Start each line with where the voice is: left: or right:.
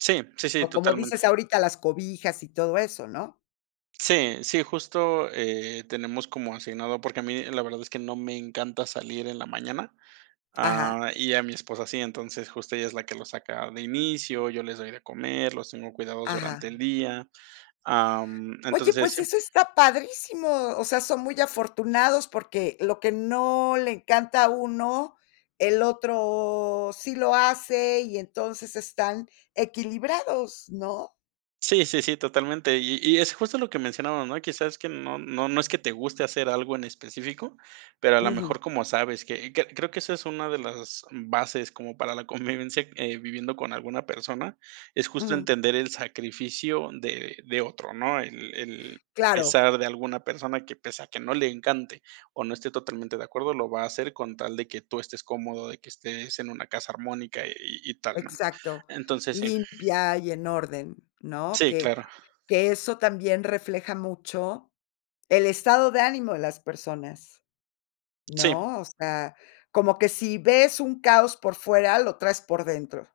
right: Sí, sí, sí,
left: O, como
right: totalmente.
left: dices ahorita, las cobijas y todo eso, ¿no?
right: Sí, sí, justo, eh, tenemos como asignado, porque a mí la verdad es que no me encanta salir en la mañana,
left: Ajá.
right: ah, y a mi esposa sí, entonces, justo ella es la que lo saca de inicio, yo les doy de comer, los tengo cuidados durante
left: Ajá.
right: el día, am,
left: Oye,
right: entonces,
left: pues
right: si
left: eso está padrísimo, o sea, son muy afortunados, porque lo que no le encanta a uno, el otro sí lo hace, y entonces están equilibrados, ¿no?
right: Sí, sí, sí, totalmente. Y y es justo lo que mencionábamos, ¿no? Que sabes que no no no es que te guste hacer algo en específico, pero a la
left: Ujú.
right: mejor, como sabes que que creo que esa es una de las bases como para la convivencia, eh, viviendo con alguna persona, es justo
left: Ujú.
right: entender el sacrificio de de otro, ¿no? El el
left: Claro.
right: pesar de alguna persona que, pese a que no le encante o no esté totalmente de acuerdo, lo va a hacer con tal de que tú estés cómodo, de que estés en una casa armónica y y tal, ¿no?
left: Exacto,
right: Entonces, sí
left: limpia y en orden, ¿no?
right: Sí,
left: Que
right: claro.
left: que eso también refleja mucho el estado de ánimo de las personas,
right: Sí.
left: ¿no? O sea, como que si ves un caos por fuera, lo traes por dentro.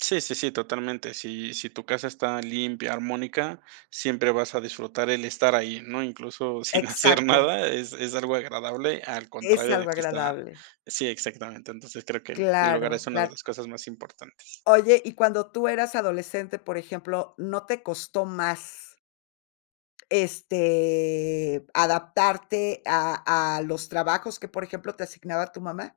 right: Sí, sí, sí, totalmente. Si si tu casa está limpia, armónica, siempre vas a disfrutar el estar ahí, ¿no? Incluso, sin hacer
left: Exacto.
right: nada, es es algo agradable, al
left: Es
right: contrario de
left: algo
right: que está
left: agradable.
right: sí, exactamente. Entonces, creo que el el hogar
left: Claro,
right: es una de
left: cla
right: las cosas más importantes.
left: Oye, y cuando tú eras adolescente, por ejemplo, ¿no te costó más? este, ¿adaptarte a a los trabajos que, por ejemplo, te asignaba tu mamá?